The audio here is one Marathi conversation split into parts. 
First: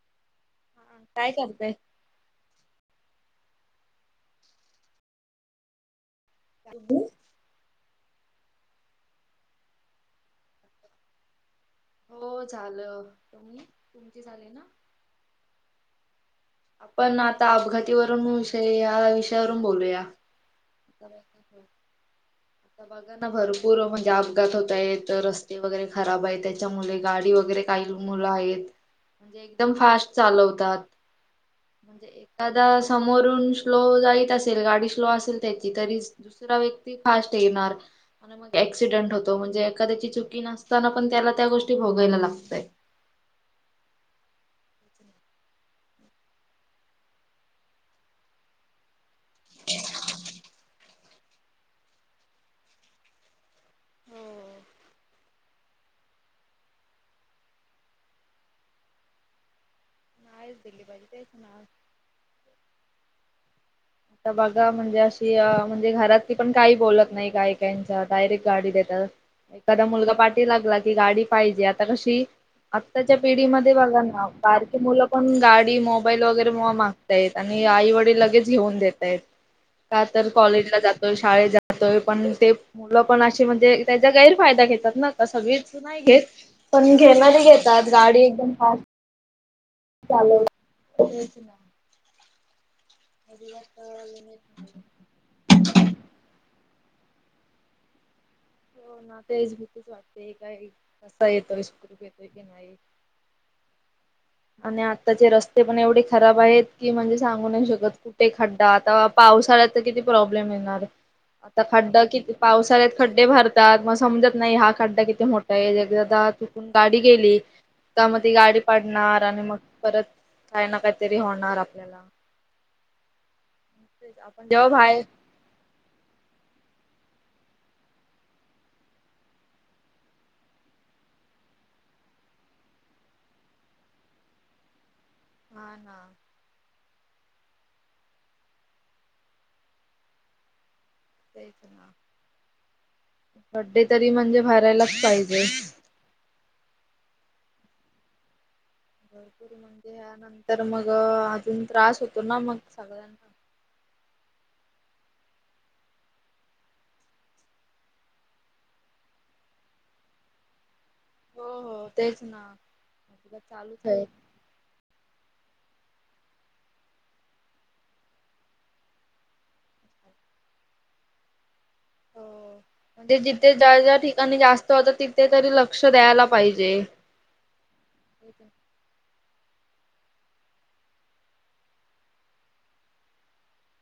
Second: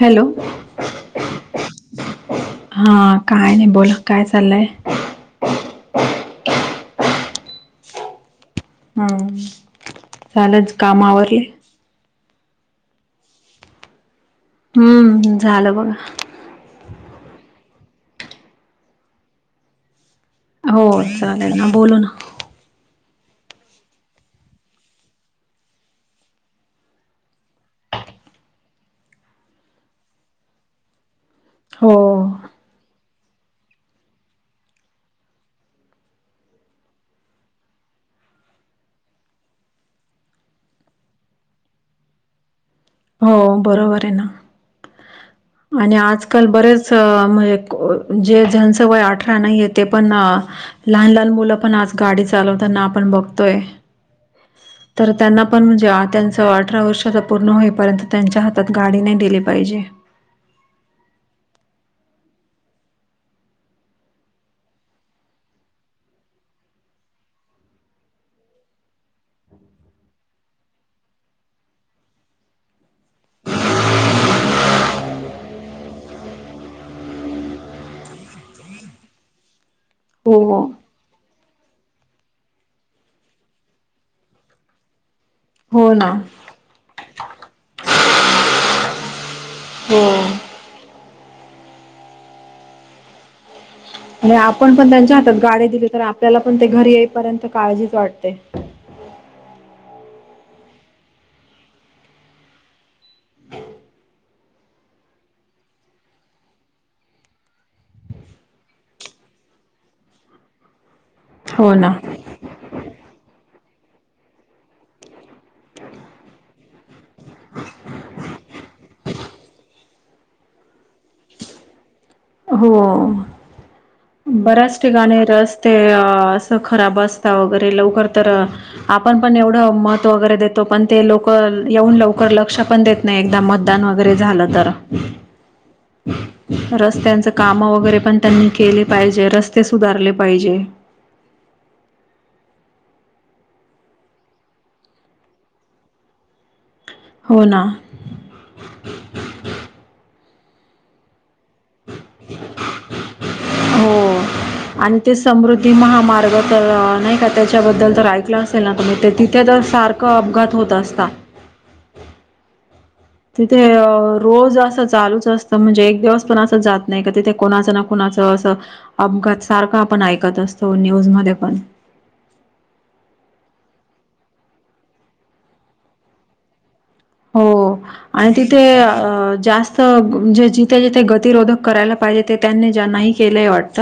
हॅलो! हा काय करताय? हा काय नाही. बोला काय चाललंय? [unintelligible] हम झालंच काम आवरली? हो झालं. झाली ना? हम्म झालं बघा. पण आता अपघातीवरून विषय या विषयावरून बोलूया. हो चालेल ना बोलू ना. ता बघा ना, भरपूर म्हणजे अपघात होत आहेत. रस्ते वगैरे खराब आहेत. त्याच्यामुळे गाडी वगैरे काही मुलं आहेत एकदम फास्ट चालवतात. हो [unintelligible] जर समोरून स्लो जात असेल, गाडी स्लो असेल त्याची, तरी दुसरा व्यक्ती फास्ट येणार. ऍक्सिडेंट होतो म्हणजे एखाद्याची चुकी नसताना पण त्याला त्या गोष्टी भोगायला लागतायत. हो, बरोबर आहे ना. आणि आजकाल बरेच म्हज जे अ जेंचं वय आठ रा नाहीये ते पण अ. लहान लहान मुलं पण आज गाडी चालवताना आपण बघतोय. हो नाहीच तर त्यांना पण, ज्या त्यांच अठरा वर्षाचा पूर्ण होई पर्यंत त्यांच्या हातात गाडी नाही दिली पाहिजे. नाही च दिली पाहिजे. तेच ना. आता बघा म्हणजे अशी अ म्हणजे घरातली पण काही बोलत नाही, काही काहिंच्या डायरेक्ट गाडी देतात. एखादा मुलगा पाठी लागला की, गाडी पाहिजे. आता कशी? आत्ताच्या पिढीमध्ये बघा ना, बारकी मुलं पण गाडी, मोबाईल वगैरे मागतायेत आणि आई वडील लगेच घेऊन देताएत, का तर हो हो कॉलेजला जातोय, शाळेत जा तोय, पण ते मुलं पण अशी म्हणजे त्याचा गैरफायदा घेतात ना. आता सगळीच हो नाही ना घेत, पण घेणारी घेतात. गाडी एकदम फास्ट हो चालवतात. तेच ना. वध्येया [unintelligible] आणि आपण पण त्यांच्या हातात गाडी दिली तर, आपल्याला पण ते घरी येईपर्यंत काळजीच वाटते. हो ना तेच भीतीच वाटते. काय कसा येतोय, सुखरूप येतोय की नाही. हा [inaudible] आणि आत्ताचे रस्ते पण एवढे खराब आहेत. की म्हणजे सांगू नाही शकत. कुठे खड्डा आता पाऊस पावसाळ्यात किती प्रॉब्लेम येणारआय. आता हो ना खड्डा पावसाळ्यात खड्डे भर ताय मग समजत नाही हा खड्डा किती मोठा आहे. एकदा चुकून गाडी गेली. त्या मधी ती गाडी पाडणार. आणि मग परत काय ना काहीतरी होणार आपल्याला. हो तेच आपण जेव्हा बऱ्याच बाहेर ठिकाणी रस्ते असं खराब असता वगैरे लवकर तर. आपण पण एवढं महत्व वगैरे देतो पण ते लोक येऊन लवकर लक्ष पण देत नाही. एकदा मतदान वगैरे झालं तर. हा. ना. रस्त्यांच काम वगैरे पण त्यांनी केले पाहिजे. रस्ते सुधारले पाहिजे. तेच ना. खड्डे तरी म्हणजे भरायलाच पाहिजे. होना. [unintelligible] या नंतर मग अजून त्रास होतो. ना मग सगळ्या ना. हो आणि ते समृद्धी महामार्ग तर. नाही का त्याच्याबद्दल तर ऐकलं असेल ना तुम्ही ते तिथे. तर सारख अपघात होत असतात. हो. हो. तेच ना. तुला तिथे चालूच आहे. रोज असं चालूच असत. म्हणजे एक दिवस पण अस जात नाही. का तिथे कोुणाचं ना कोुणाचं असं अपघात सारखं आपण ऐकत असतो. असतो न्यूज मध्ये पण. हो. म्हणजे जिथे ज्या-ज्या ठिकाणी जास्त होत. तिथे तरी लक्ष द्यायला पाहिजे. हो आणि तिथे आ. जास्त म्हणजे जिथे-जिथे गतिरोधक करायला पाहिजे ते त्यांनी ज्यांना केलंय वाटत?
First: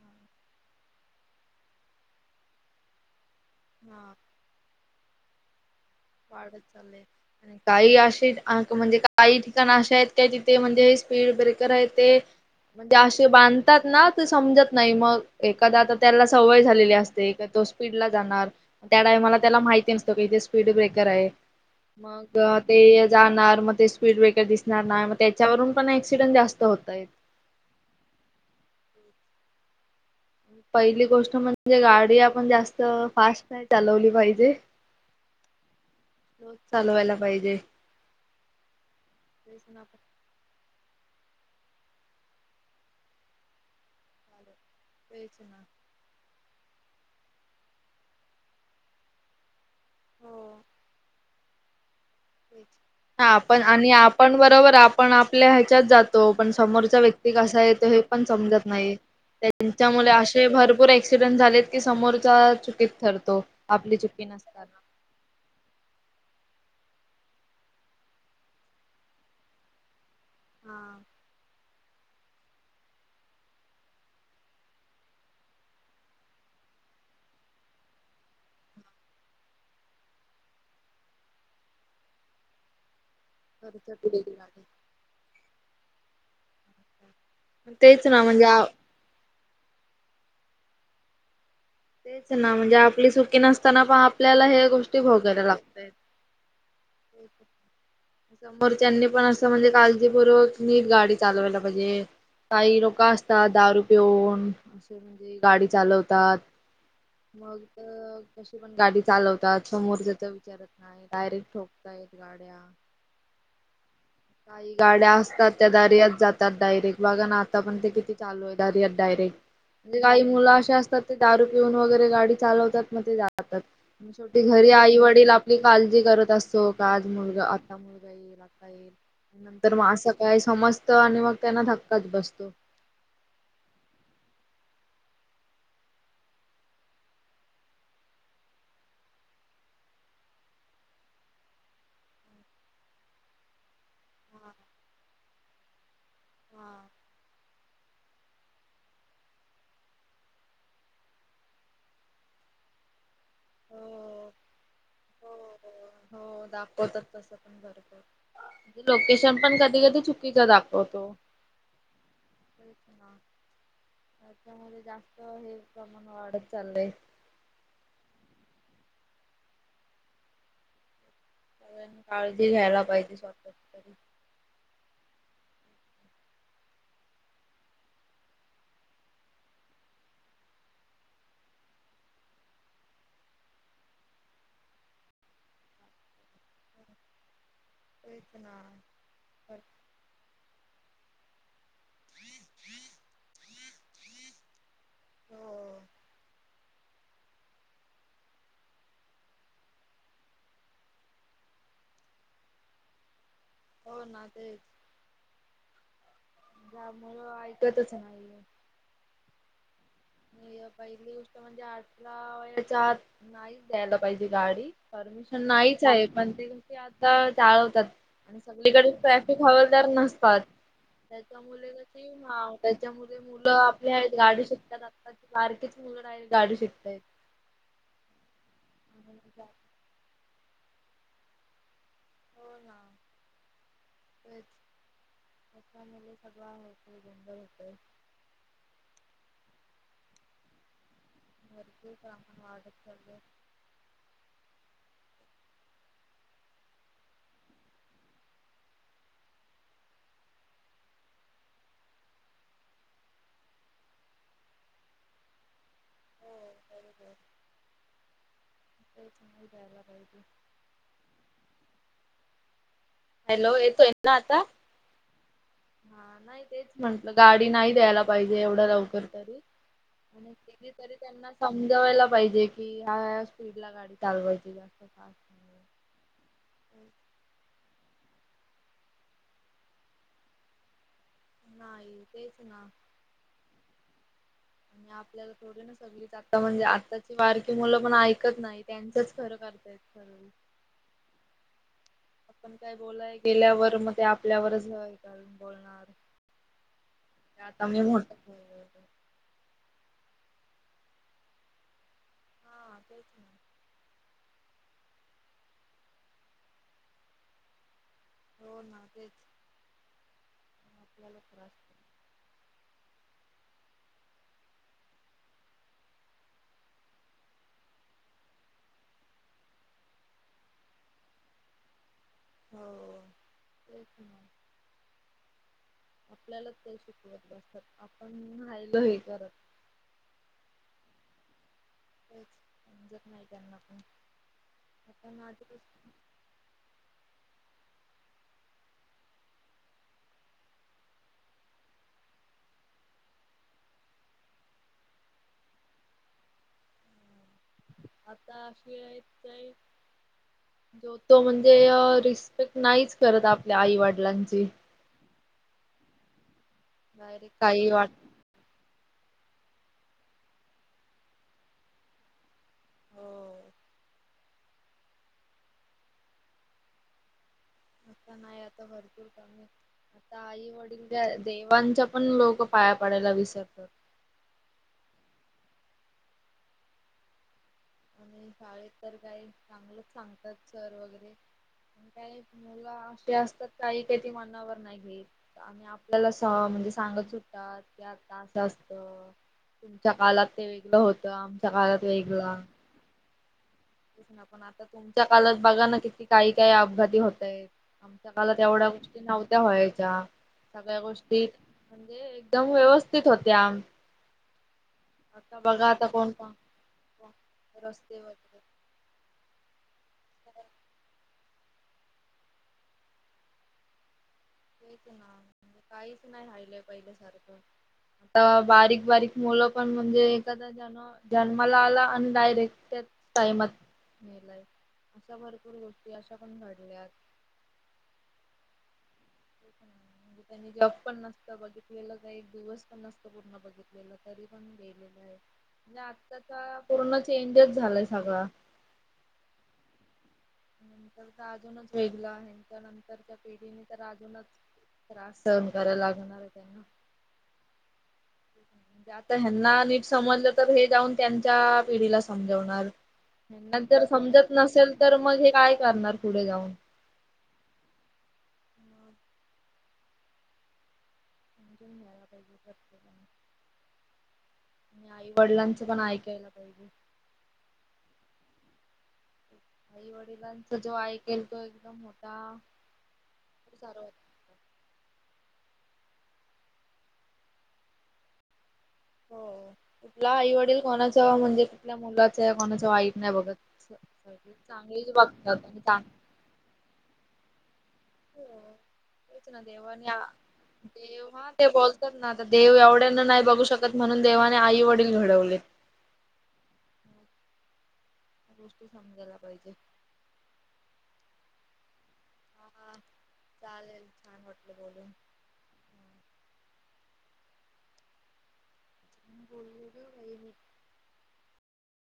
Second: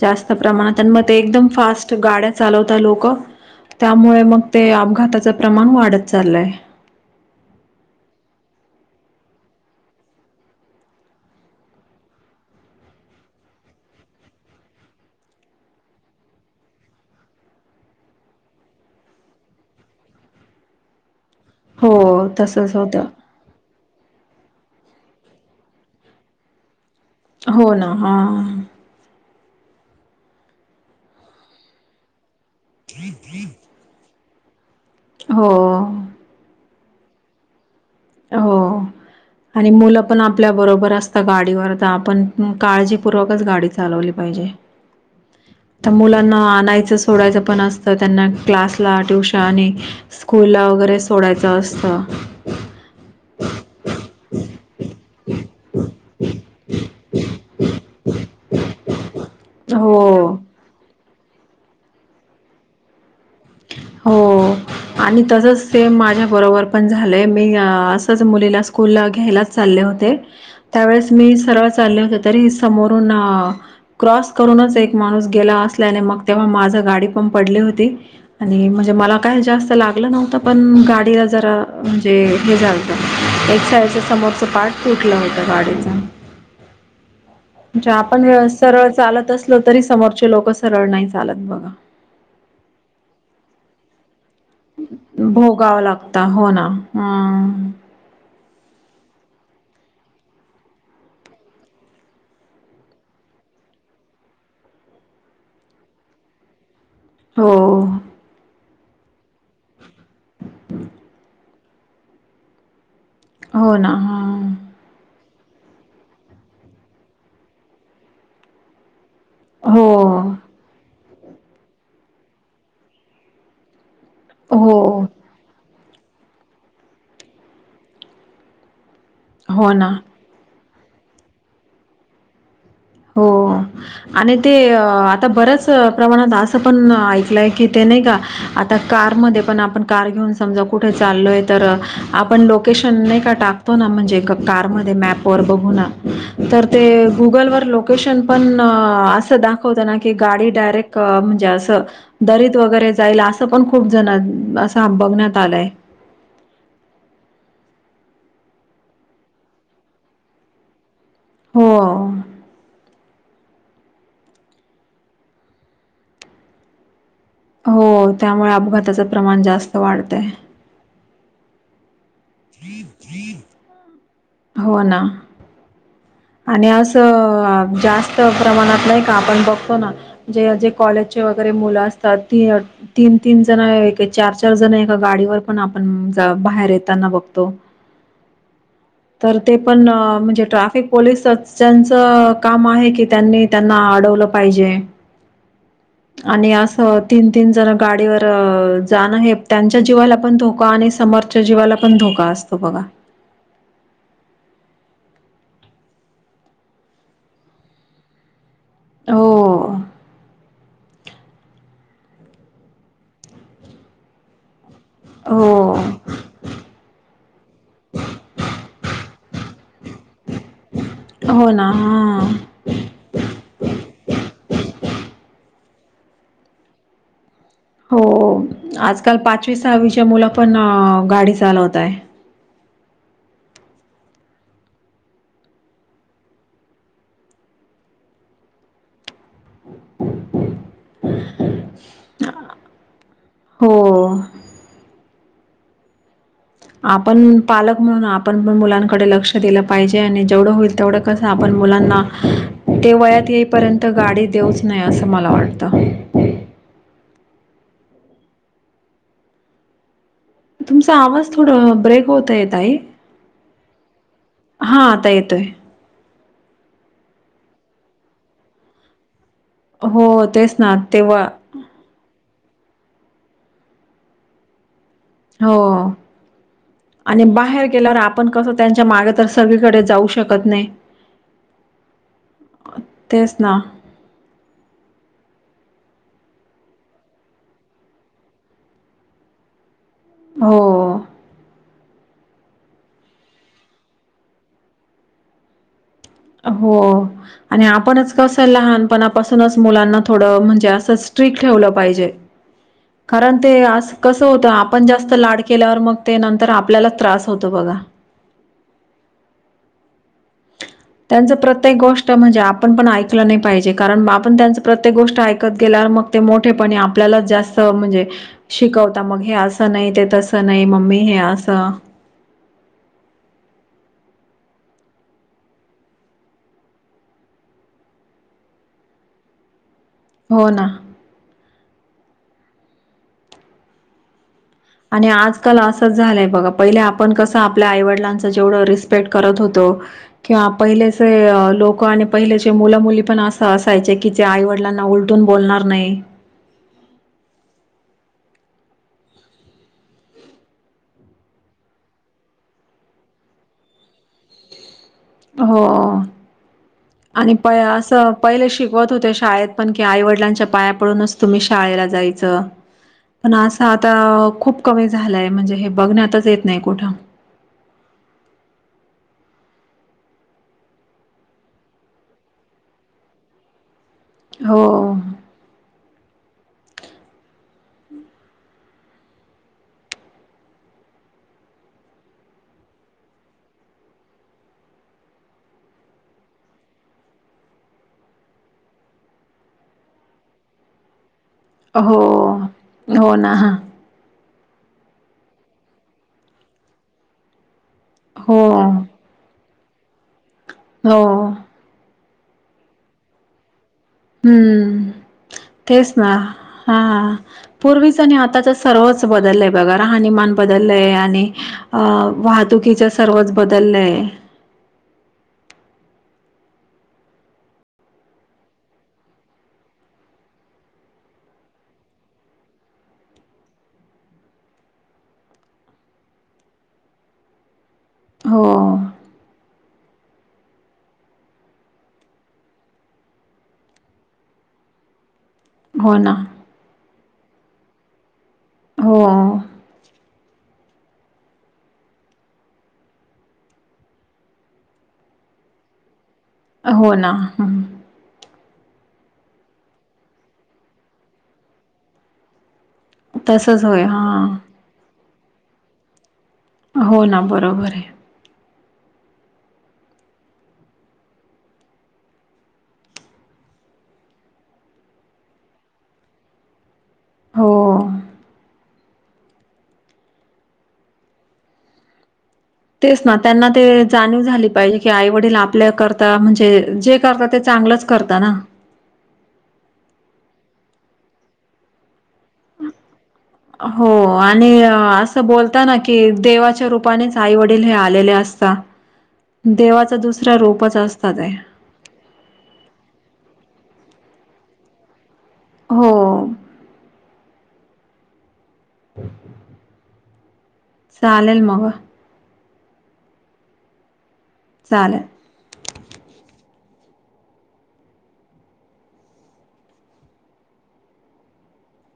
जास्त प्रमाणात आणि मग ते एकदम फास्ट गाड्या चालवतात लोक. हा त्यामुळे मग ते अपघाताचं प्रमाण वाढत. चाललंय. वाढत चालेय. काही असे म्हणजे काही ठिकाण अे आहेत. काय तिथे म्हणजे हे स्पीड ब्रेकर आहे ते. म्हणजे असे बांधतात ना. ते समजत नाही. मग एखादा आता त्याला सवय झालेली असते. स्पीड ला जाणार. त्या मला त्याला माहिती नसते स्ड ब्रेक. कर आहेत. हो मग तसंच ते होतं. जाणार मग ते स्पीड ब्रेकर दिसणार. मग त्याच्यावरून पण ऍक्सिडेंट जास्त होत आहेत. हो ना हा. पहिली गोष्ट म्हणजे. गाडी आपण जास्त फास्ट नाही चालवली पाहिजे. हो. रोज चालवायला पाहिजे. हो तेच आणि ना मुलं पण आपल्या बरोबर अस तात गाडीवर. तर आपण काळजीपूर्वकच गाडी चालवली पाहिजे. तेच ना. आता मुलांना नाहीयचं सोडायचं पण असतं. त्यांना क्लासला, ट्युशन, हो स्कूलला वगैरे सोडायचं. अस्त. हा आपण आणि आपण बरोबर आपण आपल्या ह्याच्यात जातो. पण समोरचा व्यक्ती कसा येतो हे पण समजत नाही. त्यांच्यामुळे हो. असे भरपूर आहेत. ऍक्सिडेंट झालेत की. समोरच्या चुकीत ठरतो. आपली चुकी हो नसताना. आणि तसच सेम माझ्या बरोबर पण झालंय. मी असंच मुलीला स्कूल घ्यायलाच चालले होते. हा. त्यावेळेस मी सर्वच. चाले होते. तरी समोरुन क्रॉस करूनच एक माणूस गेला असल्याने. मग तेव्हा माझ गाडी पण पडली होती. आणि म्हणजे मला काय जास्त लागलं नव्हतं पण. गाडीला जरा म्हणजे हे झालत. एक साईडच समोरचं पाठ तुटलं होतं गाडीचा. म्हणजे तेच ना आपण म्हणजे सरळ चालत असलो. तरी समोरचे लोक सरळ नाही चालत बघा. तेच ना. म्हणजे आपली सुखी नसताना पण आप भोगावं लागत. हो ना हम्. समोरच्यानी पण असं म्हणजे काळजीपूर्वक नीट गाडी चालवायला पाहिजे. काही लोक असतात. दारू पिऊन असे म्हणजे गाडी चालवतात. हो मग कशी पण गाडी चालवतात. समोरच विचारत नाही डायरेक्ट ठोक ताईत गाड्या. हो ना. काही हा गाड्या असतात त्या दारियातात जातात डायरेक्ट. बघा आताण किती चालू आहे दरित डायरेक्ट. म्हणजे हो काही मुलं अे असतात. की दारू पिऊन वगैरे गाडी चालवतात मग ते जातात. छोटी घरी हो आई-वडील आपली काळजी करत असतो. का आज मुलगा आता मुलगा येईल. आता येईल. हो नंतर मग ना. असं काय समजत. आणि मग त्यांना धक्काच बसतो. हो आणि ते. आता बरच प्रमाणात असं पण ऐकलंय की ते नई का. कारमध्ये आपन कार घेऊन समजा कुट चालोय. आपण लोकेशन. नाही का टाकतो ना. म्हणजे का हा कार मध्ये मॅप वर बघून. तर ते हा गुगल वर लोक लोकेशन पण अस दाखवत ना. की गाडी डायरेक्ट म्हणजे अस दरीत वगैरे. जायला असं पण खूप जण. हो असा बघण्यात आलाय. हो दाखवतात तसं पण [inaudible] लोकेशन पण कधी-कधी चुकीच दाखवतो. हो. त्याच्यामध्ये जास्त हे प्रमाण वाढत चाललंय. हो त्यामुळे अपघाताचं प्रमाण जास्त वाढतय. सगळ्यांनी काळजी घ्यायला पाहिजे. स्वतःची तरी. हो ना. आणि अस जास्त प्रमाणात नाही, का आपण बघतो नाे कॉलेज मुल असतात, तीन तीन जण चार चार जण ए गाडीवर पण आपण बाहेर येताना बघतो, तेच ना तर ते पण पोलिस ज्यांचं काम आहे, की त्यांनी त्यांना अडवलं पाहिजे. हो आणि आस, तीन तीन जण गाडीवर जाणं हे, त्यांच्या जीवाला आपण धोका आणि समोरच्या जीवाला, आपण धोका असतो बघा. हो ना तेच, जा मुळ ऐकतच नाही, हो पहिली गोष्ट म्हणजे आठला वयाच्या आत नाही द्यायला, पाहिजे गाडी. परमिशन हो नाहीच आहे, पण ते कसे आता चालवतात. अलीकडे ट्रॅफिक हवालदार नसतात. त्याच्या हो मु ना हा क त्याच्या मु मुलं आपल्या आहेत गाडी शकताना. बारकीच मुलं आत गाडी शिकतात. हो आजकाल पाचवी सहावीच्या, मुला पण गाडी चालवतय. हो तेच, त्याली सगव होते, [unintelligible] वरतून काम वाढत जाता, हो आपण पालक म्हणून, आपण पण मुलांकडे लक्ष दिलं. पाहिजे आणि जेवढं होईल तेवढं कसं आपण मुलांना ते वयात येईपर्यंत गाडी देऊच नाही, असं मला वाटत. हो [unintelligible] तुमचा आवाज थोड ब्रेक होत ताई. हॅलो तो एनाता? हा आता येतोय नाही तेच म्हंटलं गाडी नाही द्यायला. पाहिजे एवढं लवकर तरी, हो आणि तेच ना कतरी तेव्हा त्यांना समजवायला पाहिजे. कि हा स्पीड ला गाडी चालवायची का? हो आणि बाहेर, केल्यावर आपण कस त्यांच्या मागे तर, सगळीकडे जाऊ शकत नाही. नाही तेच ना तेच ना आणि आपल्याला थोडी न? सग आता म्हणजे आताची वारकी मुलं पण ऐकत नाही, त्यांचच खरं करताय. हो, आपण काय बोलाय गेल्यावर मग ते आपल्यावरच का बोलणार, हो आणि आता मी मोठ आपणच कसं लहानपणापासूनच मुलांना थोडं म्हणजे असं स्ट्रीिक ठेवलं. पाहिजे हा तेच कारण ना ते असज कसं होतं आपण जास्त लाड केल्यावर, मग ते नंतर आपल्याला त्रास होतो बघा. हो ना तेच, आपल्याला त्यांच त्रास प्रत्येक गोष्ट म्हणजे, ण पण ऐकलं नाही, पाहिजे कारण आपण त्यांच प्रत्येक, गोष्ट ऐकत गेल्या मग ते मोठेपणे आपल्याला जास्त म्हणजे शिकवता, मग हे असं नाही ते तसं नाही मम्मी हे असं. हो तेच, [unintelligible] आपल्यालाच ते शिकवत बसतात आपण राहिलो हे करत. हो ना तेच समजत नाही त्यांना पण, आणि आपण आधी आजकाल असंच, झालंय बघा पहिले आपण कसं आपल्या आईवड वाढलाच जेवढ रिस्पेक्ट करत होतो, किंवा पाहिलं असं लोक आणि पहिले ची मुलं, मुली पण असं असायचे की, जे आईवडलांना उलटून बोलणार नाही. आता अशी आहेत काय, जो तो म्हणजे रिस्पेक्ट नाहीच, करत आपल्या आई वडिलांची. हो आणि डायरेक्ट प काही वाट असं पहिले शिक शवत होत्या शाळेत पण की आई वडिलांच्या पाया पडूनच तुम्ही शाळेला जायचं पण हो. असं आता खूप कमी झालाय म्हणजे हे बघण्यातच येत नाही कुठं असता नाही आता भरपूर कमी आता आई वडीलच्या देवांच्या पण लोक पाया पाडायला विसरतात हो आणि शाळेत तर काही चांगलंच सांगतात सर वगैरे का मुलं अशी असतात काही काही त मानावर नाही घेल आणि आपल्याला स म्हणजे सांगत सुटतात की आता असं असत तुमच्या कालाात ते वेगळ होत आमचा आळात हो वेगळा हो ना ह पण आता तुमच्या कालात बघा ना किती काही काही अपघाती होत आहेत आमच्या हो काळात एवढ्या गोष्टी नव्हत्या व्हायच्या सगळ्या हो गोष्टी एकदम व्यवस्थित होते आम हम्म तेच ना कोण कोण हा पूर्वीच रस्ते आणि वगैरे आताच सर्वच बदल बघा राहानमान बदललय आणि अ वाहतुकीच सर्वच बदललय हेच नाज काहीच नाही हालय पहिल्या सारखं आता बारीक बारीक मुलं पण म्हणजे एखादा ज जन्माला आला आणि डायरेक्ट म अशा भरपूर गोष्टी अशा पण घडल्यात ह हो ह त्यांनी जॉब पण नसत बघितलेलं का एक दिवस पण नसत पूर्ण बघितलेलं तरी पण गेलेलं आहे हो ना आत्ताचा पूर्ण चेंजच झालाय सगळं हो नंतर तर अजूनच वेगळ आहे तर नंतरच्या पिढीने तर अजूनच त्रास सहन करायला लागणार आहे त्यांना. हो ना ह आता ह्यांना नीट समजलं तर हे जाऊन त्यांच्या पिढीला समजवणार ना तसच होय जर हा समजत नसेल तर मग हे काय करणार पुढे जाऊन. हो ना बरोबर आहे समजून घ्यायला पाहिजे म आई वडिलांचं पण ऐकायला पाहिजे हो आई वडिलांचा जो ऐकेल तो एकदम मोठा तेच ना त्यांना ते सार जाणीव होता. झाली पाहिजे की आ डील आपल्या करता म्हणजे जे करता ते चांगलंच करता ना हो कुठला आई वडील कोणाच म्हणजे कुठल्या मुला हो आणि चांगलीच असं बघतात आणि बोलता ना चांग कि देवाच्या रूपानेच आईवड वडील हे आलेले असत तेच ना देव आणि देव हा ते बोलतात ना आता देव एवढ्यांना नाही बघू शकत म्हणून देवाने आई वडील घडवले हो गोष्टी समजायला पाहिजे सालेल मग हा चालेल छान वाटल बोलून चालेल. गर वहिन